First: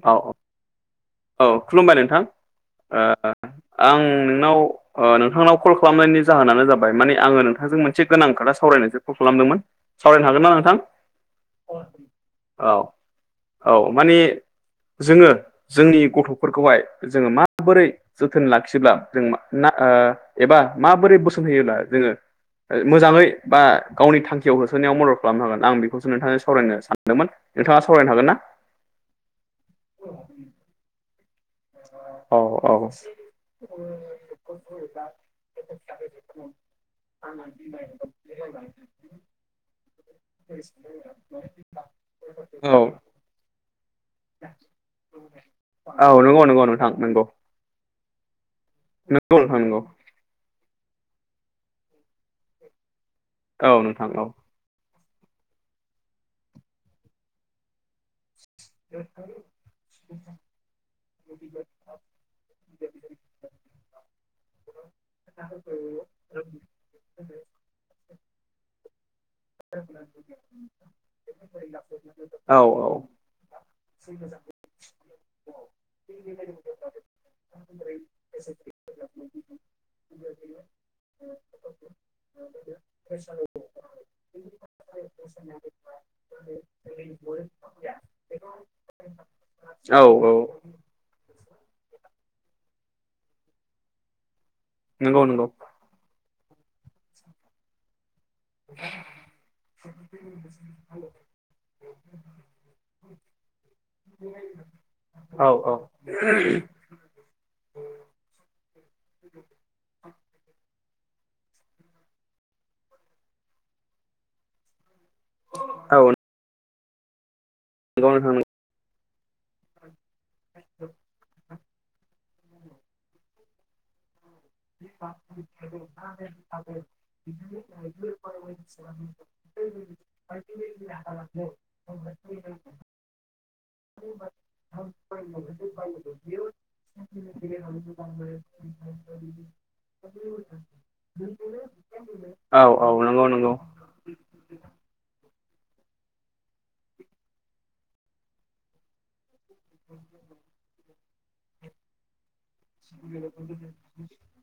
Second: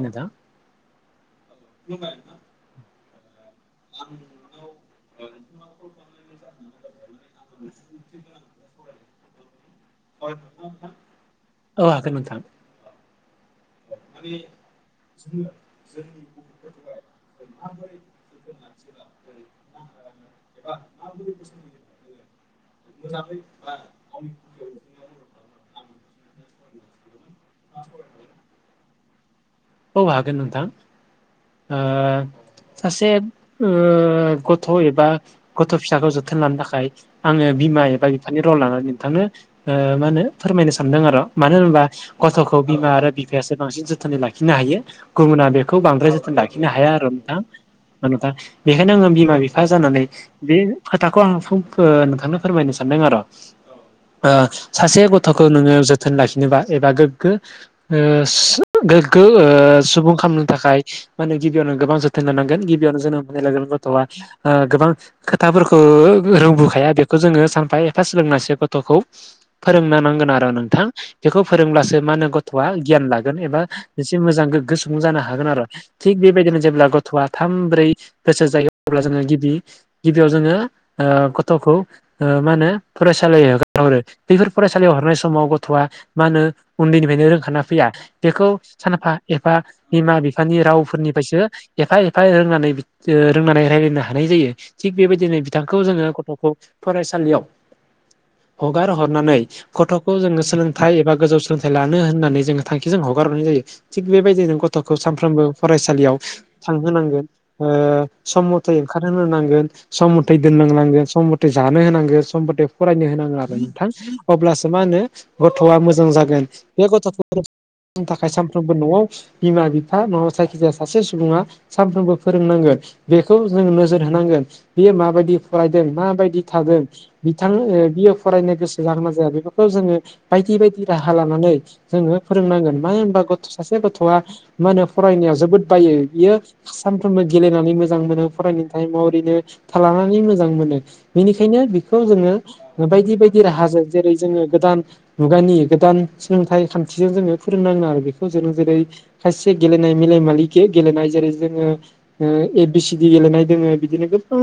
औ औ खुलुमबाय नोंथां ओ आं नोंनाव ओ नोंथांनाव कल खालामनायनि जाहोनानो जाबाय माने आङो नोंथांजों मोनसे गोनां खोथा सावरायनायस कल खालामदोंमोन। सावरायनो हागोन ना नोंथां? औ हागोन नोंथां औ औ माने जोङो जोंनि गथ'फोरखौहाय जोङो माबोरै जोथोन लाखियोब्ला जों ना ओ एबा माबोरै बोसोन होयोब्ला जोङो मोजाङै बा गावनि थांखियाव होसोनायाव मदद खालामनो हागोन आं बेखौसो नोंथांजों सावरायनो सानदोंमोन नोंथाङा सावरायनो हागोन ना औ हागोन नोंथां ओ औ औ सासे ओ गथ' एबा गथ' फिसाखौ जोथोन लानो थाखाय आङो बिमा एबा बिफानि रल लानानै नोंथांनो ओ मा होनो फोरमायनो सानदों आरो मानो होनोबा गथ'खौ औ बिमा आरो बि बिफायासो बांसिन जोथोनै लाखिनो हायो गुबुना बेखौ बांद्राय औ जोथोन नंगौ नंगौ लाखिनो हाया आरो नंगौ नोंथां मानोना बेखायनो आङो बिमा नंगौ नोंथां बिफा नंगौ जानानै बे खोथाखौ आं नोंथांनो फोरमायनो सानदों आरो औ नोंथां औ सासे गथ'खौ नोङो जोथोन लाखिनोबा एबा गोग्गो ओ गोग्गो ओ [inaudible] सुबुं खालामनो थाखाय माने गिबियावनो गोबां जोथोन लानांगोन गिबियावनो जोनो मोननाय लोगो गथ'आ ओ गोबां खोथाफोरखौ रोंबोखाया बेखौ जोङो सानफा एफा सोलोंनासो गथ'खौ फोरोंनो नांगोन आरो नोंथां बेखौ फोरोंब्लासो मा होनो औ गथ'आ गियान लागोन एबा एसे मोजां गोग्गो सुबुं जानो हागोन आरो थिग बेबायदिनो जेब्ला गथ'आ थाम ब्रै बोसोर जायो अब्ला जोङो गिबि गिबियाव जोङो गथ'खौ मा होनो फरायसालि हगारहरो बेफोर फरायसालियाव हरनाय समाव गथ'आ मा होनो उन्दैनिफ्रायनो रोंखाना फैया बेखौ फ एफा औ निमा बिफानि रावफोरनिफ्रायसो एफा एफा रोंनानै रोंनानै राय्लायनो हानाय जायो थिग नंगौ बेबायदिनो नंगौ बिथांखौ जोङो गथ'खौ फरायसालियाव हगार हरनानै गथ'खौ जोङो सोलोंथाइ एबा गोजौ सोलोंथाइ लानो होननानै जोङो थांखिजों हगार हरनाय जायो थिग बेबायदिनो गथ'खौ सानफ्रोमबो औ औ फरायसालियाव थांहोनांगोन सम मथे ओंखारहो नांगोन सम मथे दोननांनांगोन सम मथे जानो होनांगोन सम मथे फरायनो होनांगोन आरो नोंथां अब्लासो मा होनो गथ'आ मोजां औ जागोन बे गथ'फोरनि नंगौ थाखाय नोंथां सानफ्रोमबो न'आव बिमा बिफा न सायखिजाया सासे सुबुङा सानफ्रोमबो फोरोंनांगोन बेखौ जोंङ नोजोर होनांगोन बेयो माबायदि फरायदों माबायदि थादों बिथां बियो फरायनो गोसो ज गोनां जाया बेफोरखौ जोङो बायदि बायदि राहा लानानै जोङो फोरोंनांगोन मानो होनबा सासे गथ'आ मा होनो फरायनायाव जोबोद बायो बियो सानफ्रोमबो गेलेनानै मोजां मोनो [unintelligible] ओरैनो थानानै मोजां मोनो बेनिखायनो बेखौ जोङो औ औ बायदि नंगौ बायदि नंगौ राहाजों जेरै जोङो गोदान मुगानि गोदान सोलोंथाइ खान्थिजों जोङो फोरोंनां आरो बेखौ खौ जों जेरै खायसे गेलेनाय मेलेमारि गेलेनाय जेरै जोङो ए बि सिडि गेलेनाय दोङो बिदिनो गोबां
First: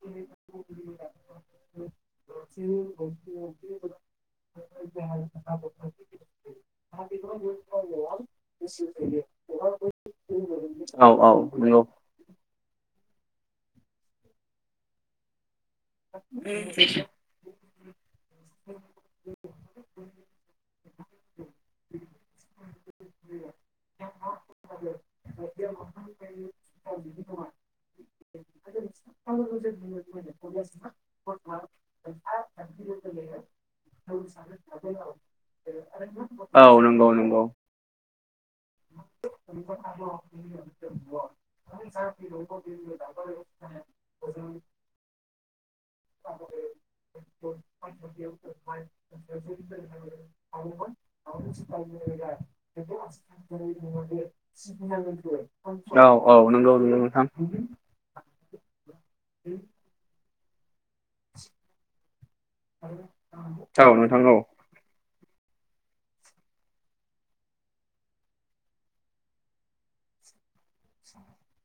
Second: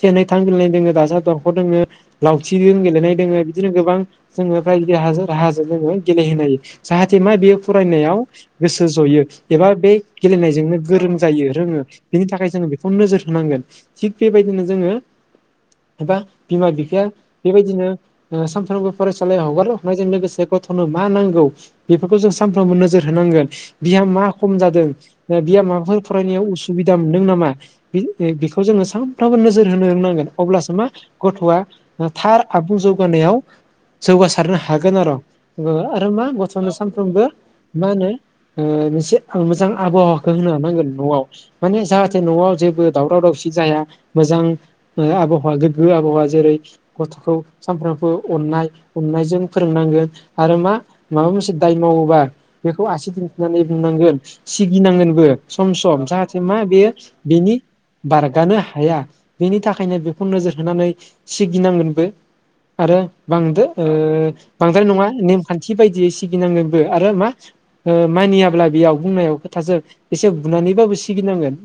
से नै थाम गेलेनाय दोङो दाजाब दरख' दोङो लावथि द गेलेनाय दोङो बिदिनो गोबां जोङो फ्राय राहाजों जोङो गेलेहोनो हायो जाहाथे मा बेयो फरायनायाव गोसो जयो एबा बे गेलेनायजोंनो गोरों जायो रोङो बेनि थाखाय जोङो बेखौ नोजोर होनांगोन थिग बेबायदिनो जोङो एबा बिमा बिफाया बेबायदिनो सानफ्रोमबो फरायसालियाव हगार हरनायजों लोगोसे गथ'नो मा नांगौ बेफोरखौ जों सानफ्रोमबो नोजोर होनांगोन बिहा मा खम जादों बिहा माबाफोर फरायनायाव उसुबिदा मोनदों नामा बेखौ जोङो सानफ्रामबो नोजोर होनो रोंनांगोन अब्लासो मा गथ'आ थार आबुं जौगानायाव जौगासारनो हागोन आरो' आरो मा गथ'आनो औ नंगौ सानफ्रोमबो नंगौ मा होनो मोनसे आं मोजां आबहावाखौ होनो हानांगोन न'आव माने जाहाथे न'आव जेबो दावराव दावसि जाया मोजां आबहावा गोग्गो आबहावा जेरै गथ'खौ सानफ्रोमबो अननाय अननायजों फोरोंनांगोन आरो मा माबा मोनसे दाय मावोबा बेखौ आसि दिन्थिनानै बुंनांगोन। सिगिनांगोनबो सम सम औ औ जाहाथे मा नंगौ बेयो नंगौ नोंथां बिनि बारगानो हाया बेनि थाखायनो बे नोजोर होनानै सिगिनांगोनबो आरो बांदो ओ औ नोंथां औ बांद्राय नङा नेमखान्थि बायदियै सिगिनांनोबो आरो मा ओ मानियाब्ला बेयाव बुंनायाव खोथासों एसे बुनानैबाबो सिगिनांगोन।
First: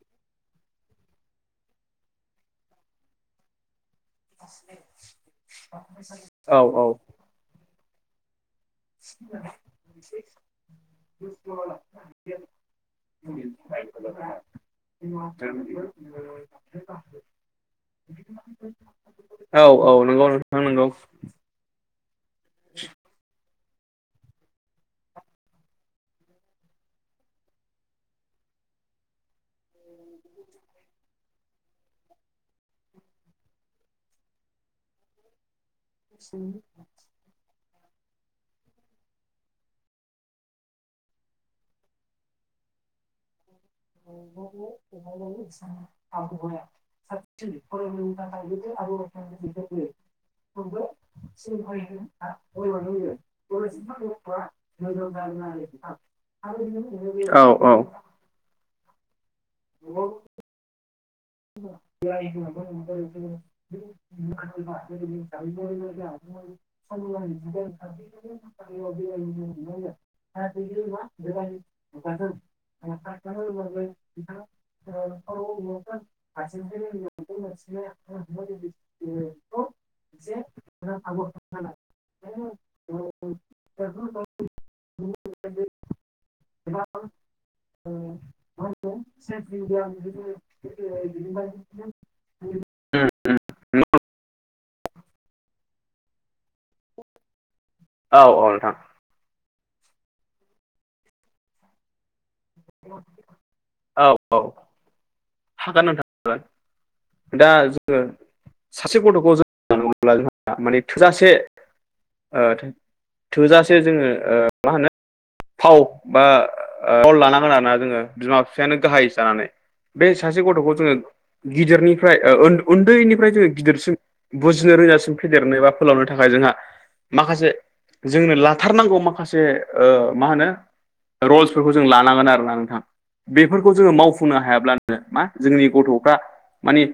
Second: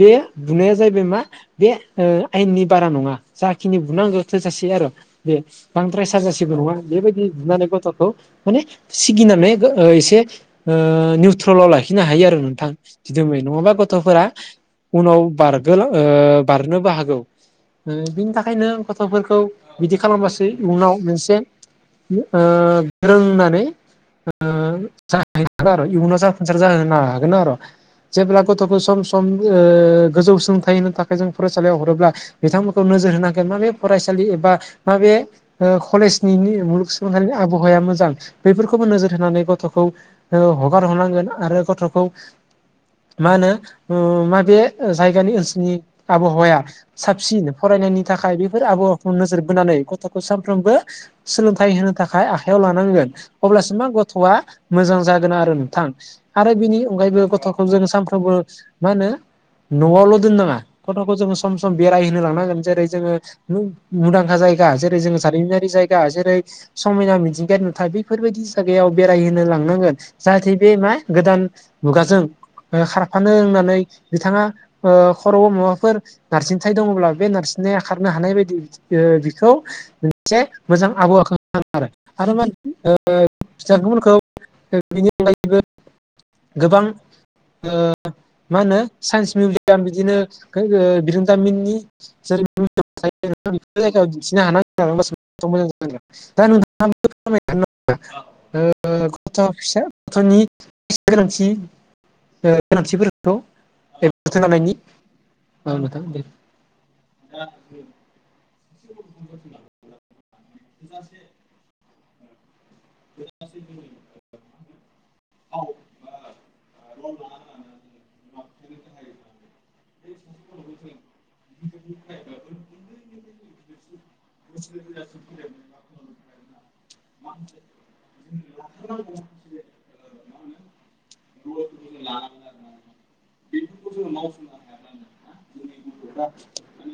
बे बुनाया जाहैबाय मा बे आयेननि बारा नङा जाखिनि बुनांगौ थोजासे आरो बे बांद्राय साजासेबो औ नङा बेबायदि नुनानै गथ'खौ माने सिगिनानै एसे ओ निउट्रलाव लाखिनो हायो आरो नोंथां दिदोमै नङाबा गथ'फोरा उनाव बारग बारनोबो हागौ बिनि थाखायनो गथ'फोरखौ औ औ बिदि नंगौ खालामबासो नोंथां नंगौ उनाव मोनसे रोंनानै जाहैगोन आरो इयुनाव जाफुंसार जाहोनो हागोन आर' जेब्ला गथ'खौ सम सम ओ गोजौ सोलोंथाइ होनो थाखाय जों फरायसालियाव हरोब्ला बिथांमोनखौ नोजोर होनांगोन माबे फरायसालि एबा माबे ओ कलेजनि नि मुलुगसोलोंसालिनि आबहावाया मोजां बेफोरखौबो नोजोर होनानै गथ' हगार हरनांगोन आरो गथ'खौ मा होनो ओ माबे जायगानि ओनसोलनि आबहावाया साबसिन फरायनायनि थाखाय बेफोर आब नोजोर बोनानै गथ'खौ सामफ्रोम्बो सोलोंथाइ होनो थाखाय आखायाव लानांगोन। अब्लासो मा गथ'आ मोजां जागोन आरो नोंथां आरो बिनि अनगायैबो औ गथ'खौ औ जोंङो सानफ्रो [unintelligible] माहोनो न'आवल' दोननाङा गथ'खौ जों सम सम बेरायहोनो लांनांगोन जेरै जोङो मुं-मुंदांखा जायगा जेरै जोङो जारिमिनारि जायगा जेरै समायना मिथिंगानि नुथाय बैफोरबायदि जायगायाव बेरायहोनो लां नांगोन जाहाथे बे मा गोदान मुगाजों ओ खारफानो होननानै बिथाङा ओ खर'आव माबाफोर नारसिन्थाय दङब्ला बे नारसिन्नाया खारनो हानाय बायदि ओ बिखौ मोनसे मोजां आबहावाखो आरो आरो ओ मा बिथांमोनखौ बिनि अनगायैबो गोबां ओ माहोनो साइन्स मिउजियाम बिदिनो ओ बिरोंदामिननि [unintelligible] उम जाय दिन्थिनो हानांगोन मोजां जांगोन दा नोंथाङा [unintelligible] औ औ नोंथां ओ गथ' फिसा गथ'नि गोनांथि ओ गोनांथिफोरखौ औ औ [unintelligible] औ नोंथां दे। दा जोङो सासे गथ'खौ जों जोथोन लानांगौब्ला जोंहा माने थोजासे ओ थो थोजासे जोङो ओ माहोनो फाव बा ओ रल लानांगोन आरोना जोङो बिमा बिफायानो गाहाय जानानै। बे सासे गथ'खौ जोङो गिदिरनि ओ उन्दैनिफ्राय जोङो गिदिरसिम बुजिनो रोंजासिम फेदेरनोबा बा फोलावनो थाखाय जोंहा माखासे जोंनो लाथारनांगौ माखासे ओ माहोनो रल्सफोरखौ जों लानांगोन आरो ना नोंथां। बेफोरखौ जोङो मावफुंनो हायाब्लानो मा जोंनि गथ'फ्रा मानि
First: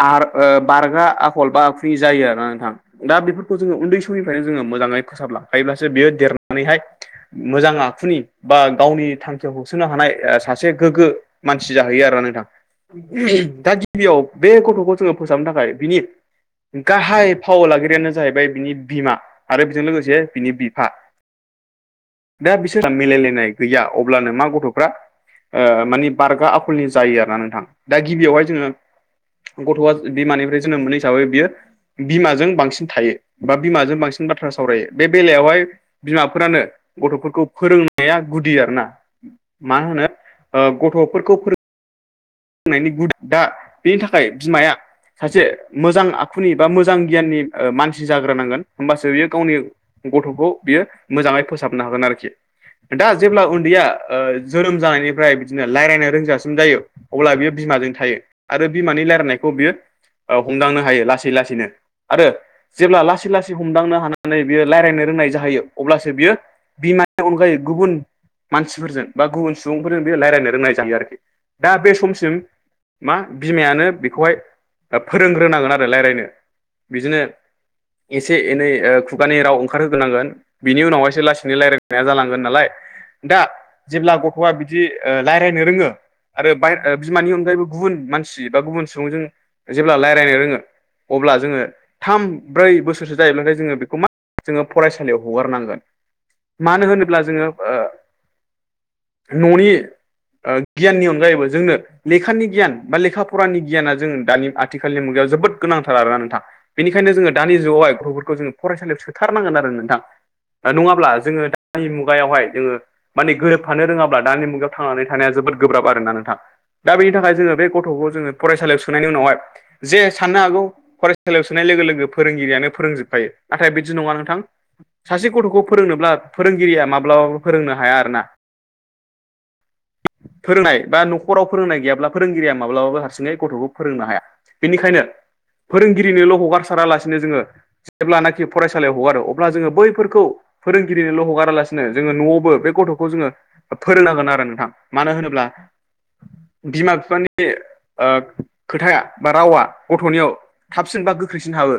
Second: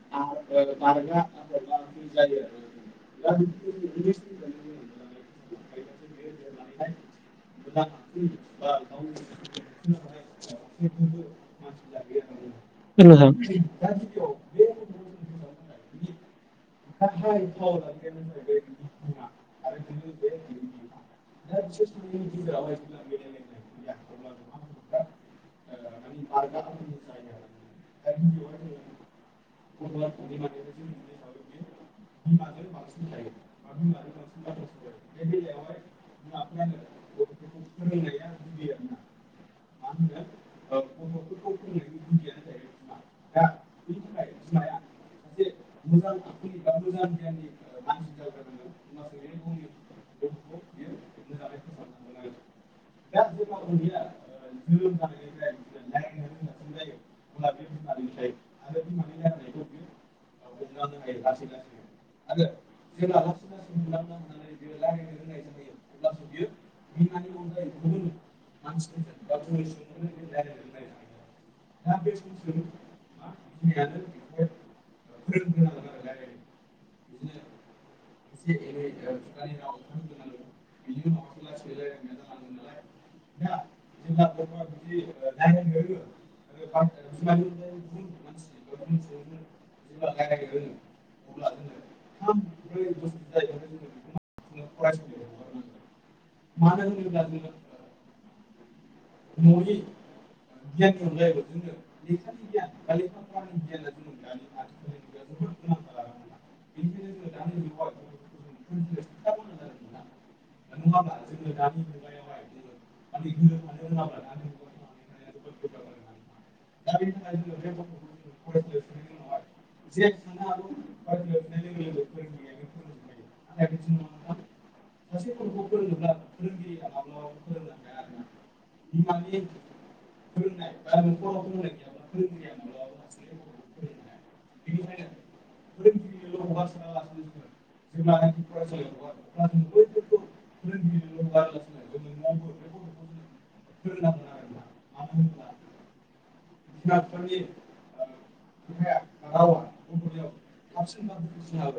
आर ओ बारगा आखल बा फ्रि जायो आरोना नोंथां दा बेफोरखौ जोङो उन्दै समनिफ्रायनो जोङो मोजाङै फोसाबलांखायोब्लासो बियो देरनानैहाय मोजां आखुनि बा गावनि थांखियाव होसोनो हानाय सासे गोग्गो मानसि जाहैयो आरो नोंथां। दा गिबियाव बे गथ'खौ जोङो फोसाबनो थाखाय बिनि गाहाय फाव लागिरियानो जाहैबाय बिनि बिमा आरो बेजों लोगोसे बिनि बिफा दा बिसोरहा मिलायलायनाय गैया अब्लानो मा गथ'फ्रा [inaudible] ओ मानि बारगा आखलनि जायो आरोना नोंथां दा गिबियावहाय जोङो गथ'आ बिमानिफ्राय जोनोम मोनो हिसाबै बियो बिमाजों बांसिन थायो बा बिमाजों बांसिन बाथ्रा सावरायो बे बेलायावहाय बिमाफोरानो गथ'फोरखौ फोरोंनाया गुदि आरो ना मा होनो ओ गथ'फोरखौ फोरों [unintelligible] नायनि गुदि दा बेनि थाखाय बिमाया सासे मोजां [unintelligible] आखुनि बा मोजां गियाननि ओ मानसि जाग्रोनांगोन होमबासो बियो गावनि गथ'खौ बियो मोजाङै फोसाबनो हागोन आरोखि दा जेब्ला उन्दैया ओ जोनोम जानायनिफ्राय बिदिनो लायरायनो रोंजासिम जायो अब्ला बियो बिमाजों थायो आरो बिमानि रायलायनायखौ बियो ओ हमदांनो हायो लासै लासै लासैनो आरो जेब्ला लासै लासै हमदांनो हानानै बियो लायरायनो रोंनाय जाहैयो अब्लासो बियो बिमानि अनगायै गुबुन मानसिफोरजों बा गुबुन सुबुंफोरजों बे लायरायनो रोंनाय जाहैयो आरोखि दा बे समसिम मा बिमायानो बेखौहाय फोरोंग्रोनांगोन आरो रायलायनो। बिदिनो एसे एनै ओ खुगानि राव ओंखारहोग्रोनांगोन बिनि उनावहायसो लासै रायलायनाया जालांगोन नालाय। दा जेब्ला गथ'आ बिदि रायलायनो रोंङो आरो बाय बिमानि अनगायैबो गुबुन मानसि बा गुबुन सुबुंजों जेब्ला रायलायनो रोंङो। अब्ला जोंङो थाम ब्रै बोसोरसो जाहैब्लाथाय जोंङो बेखौ मा जोंङो फरायसालियाव हगारनांगोन। मानो होनोब्ला जोंङो ओ न'नि ओ गियाननि अनगायैबो जोंनो लेखानि गियान बा लेखा फरानि गियाना जों दानि आथिखालनि मुगायाव जोबोद गोनांथार आरोना नोंथां। बेनिखायनो जोंङो दानि जुगावहाय गथ'फोरखौ जोंङो फरायसालियाव सोथारनांगोन आरो नोंथां। ओ नङाब्ला जोंङो दानि मुगायावहाय जोंङो माने गोरोबफानो रोङाब्ला दानि मुगायाव थांनानै थानाया जोबोद गोब्राब आरो ना नोंथां। दा बेनि थाखाय जोंङो बे गथ'खौ जोंङो फरायसालियाव सोनायनायनि उनावहाय जे साननो हागौ फरायसालियाव सोनाय लोगो-लोगो फोरोंगिरियानो फोरोंजोबखायो नाथाय बिदि नङा नोंथां सासे गथ'खौ फोरोंनोब्ला फोरोंगिरिया माब्लाबाबो फोरोंनो हाया आरो ना फोरोंनाय बा न'खराव [inaudible] फोरोंनाय गैयाब्ला फोरोंगिरिया माब्लाबाबो हारसिङै गथ'खौ फोरोंनो हाया बेनिखायनो फोरोंगिरिनोल' हगारसारालासिनो जोङो जेब्लानाखि फरायसालियाव हगारो अब्ला जोङो बैफोरखौ फोरोंगिरिनोल' हगारालासिनो जोङो न'आवबो बे गथ'खौ जोङो फोरोंनांगोन आरो नोंथां मानो होनोब्ला बिमा-बिफानि ओ खोथाया बा रावा गथ'नियाव थाबसिन बा गोख्रैसिन हाबो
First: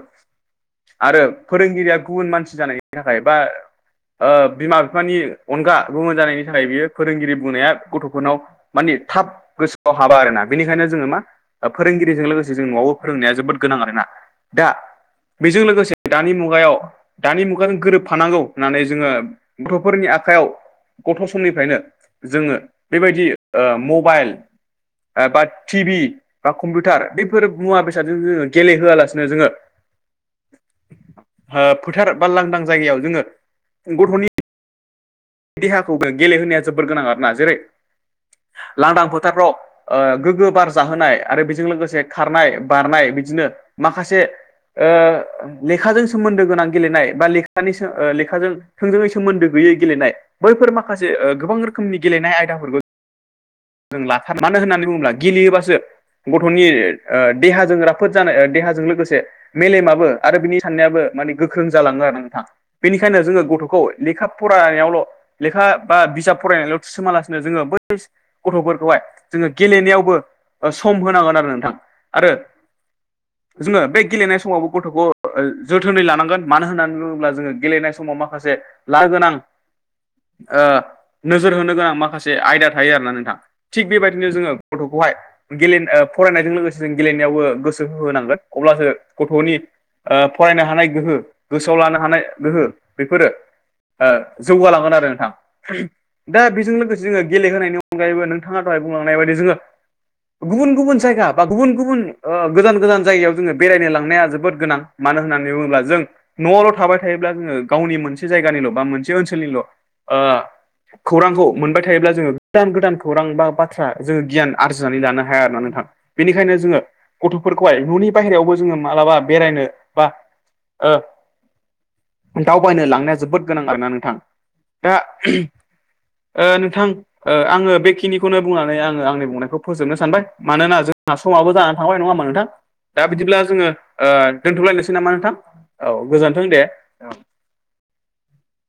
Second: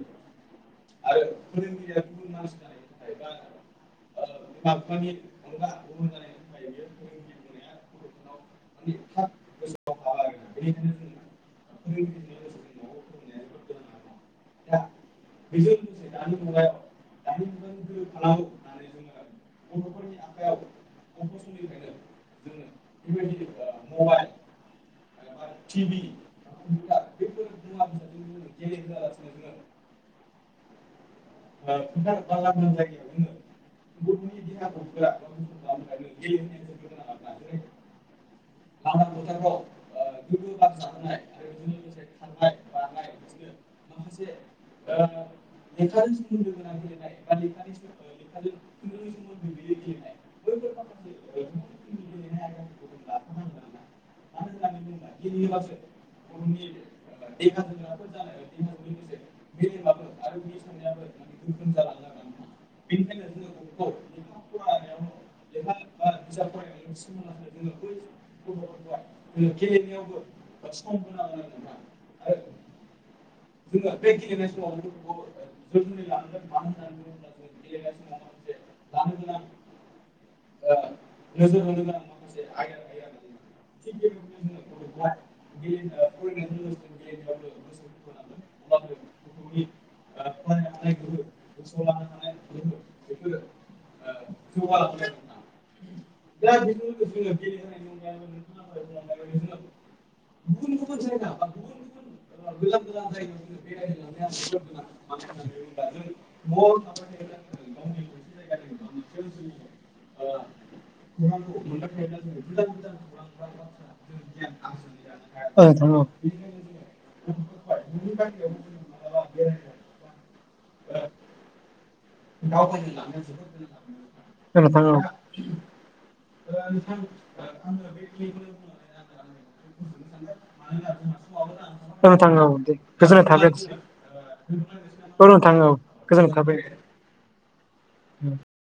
आरो फोरोंगिरिया गुबुन मानसि जानायनि थाखाय बा ओ बिमा-बिफानि अनगा गुबन जानायनि थाखाय बियो फोरोंगिरि बुंनाया गथ'फोरनाव मानि थाब गोसोआव हाबा आरोना बेनिखायनो जोङो मा फोरोंगिरिजों लोगोसे जों न'आवबो फोरोंनाया जोबोद गोनां आरोना। दा बेजों लोगोसे दानि मुगायाव दानि मुगाजों गोरोबफानांगौ होननानै जोङो गथ'फोरनि आखायाव गथ' समनिफ्रायनो जोङो बेबायदि ओ मबाइल बा टिभि बा कम्पिउटार बेफोर मुवा बेसादजों जोङो गेलेहोआलासिनो जोङो [inaudible] ओ फोथार बा लांदां जायगायाव जोङो गथ'नि [unintelligible] देहाखौ गेलेहोनाया जोबोर गोनां आरोना जेरै लांदां फोथारफ्राव ओ गोग्गो बार जाहोनाय आरो बेजों लोगोसे खारनाय बारनाय बिदिनो माखासे ओ लेखाजों सोमोन सोमोन्दो गोनां गेलेनाय बा लेखानि सो ओ लेखाजों थोंजोङै सोमोन्दो गैयै गेलेनाय। बैफोर माखासे ओ गोबां रोखोमनि गेलेनाय आयदाफोरबो [inaudible] जों लाथार मानो होननानै बुङोब्ला गेलेयोबासो गथ'नि ओ देहाजों राफोद जानाय ओ देहाजों लोगोसे मेलेमाबो आरो बिनि साननायाबो माने गोख्रों जालाङो आरो नोंथां। बेनिखायनो जोङो गथ'खौ लेखा फरायनायावल' लेखा बा बिजाब फरायनायावल' थुसोमालासिनो जोङो बैस गथ'फोरखौहाय जोङो गेलेनायावबो ओ सम होनांगोन आरो नोंथां आरो जोङो बे गेलेनाय समावबो गथ'खौ ओ जोथोनै लानांगोन मानो होननानै बुङोब्ला जोङो गेलेनाय समाव माखासे ला गोनां ओ नोजोर होनो गोनां माखासे आयदा थायो आरोना नोंथां। थिग बेबायदिनो जोङो गथ'खौहाय गेलेन ओ फरायनायजों लोगोसे जों गेलेनायावबो गोसो [unintelligible] होनांगोन अब्लासो गथ'नि ओ फरायनो हानाय गोहो गोसोआव लानो हानाय गोहो बेफोरो ओ जौगालांगोन आरो नोंथां दा बेजों लोगोसे जोङो गेलेहोनायनि अन अनगायैबो नोंथाङा दहाय बुंलांनाय बायदि जोङो गुबुन गुबुन जायगा बा गुबुन गुबुन ओ गोजान गोजान जायगायाव जोङो बेरायनो लांनाया जोबोद गोनां मानो होननानै बुङोब्ला जों न'आवल' थाबाय थायोब्ला जोङो गावनि मोनसे जायगानिल' बा मोनसे ओनसोलनिल' ओ खौरांखौ मोनबाय थायोब्ला जोङो गोदान गोदान खौरां बा बाथ्रा जोङो गियान आरजिनानै लानो हाया आरो ना औ नोंथां बेनिखायनो जोङो गथ'फोरखौहाय न'नि बायहेरायावबो जोङो मालाबा बेरायनो बा ओ दावबायनो लांनाया जोबोद गोनां आरोना नोंथां नोंथां औ नोंथां औ दा ओ नोंथां ओ आङो बेखिनि निखौनो बुंनानै आङो आंनि बुंनायखौ फोजोबनो सानबाय मानोना जोंहा समाबो जानानै थांबाय औ नङा होमा नोंथां? औ दे दा गोजोननाय बिदिब्ला थाबाय जोङो ओ दोनथ'लायनोसै नामा औ नोंथां औ गोजोननाय गोजोन्थों दे थाबाय औ। [inaudible]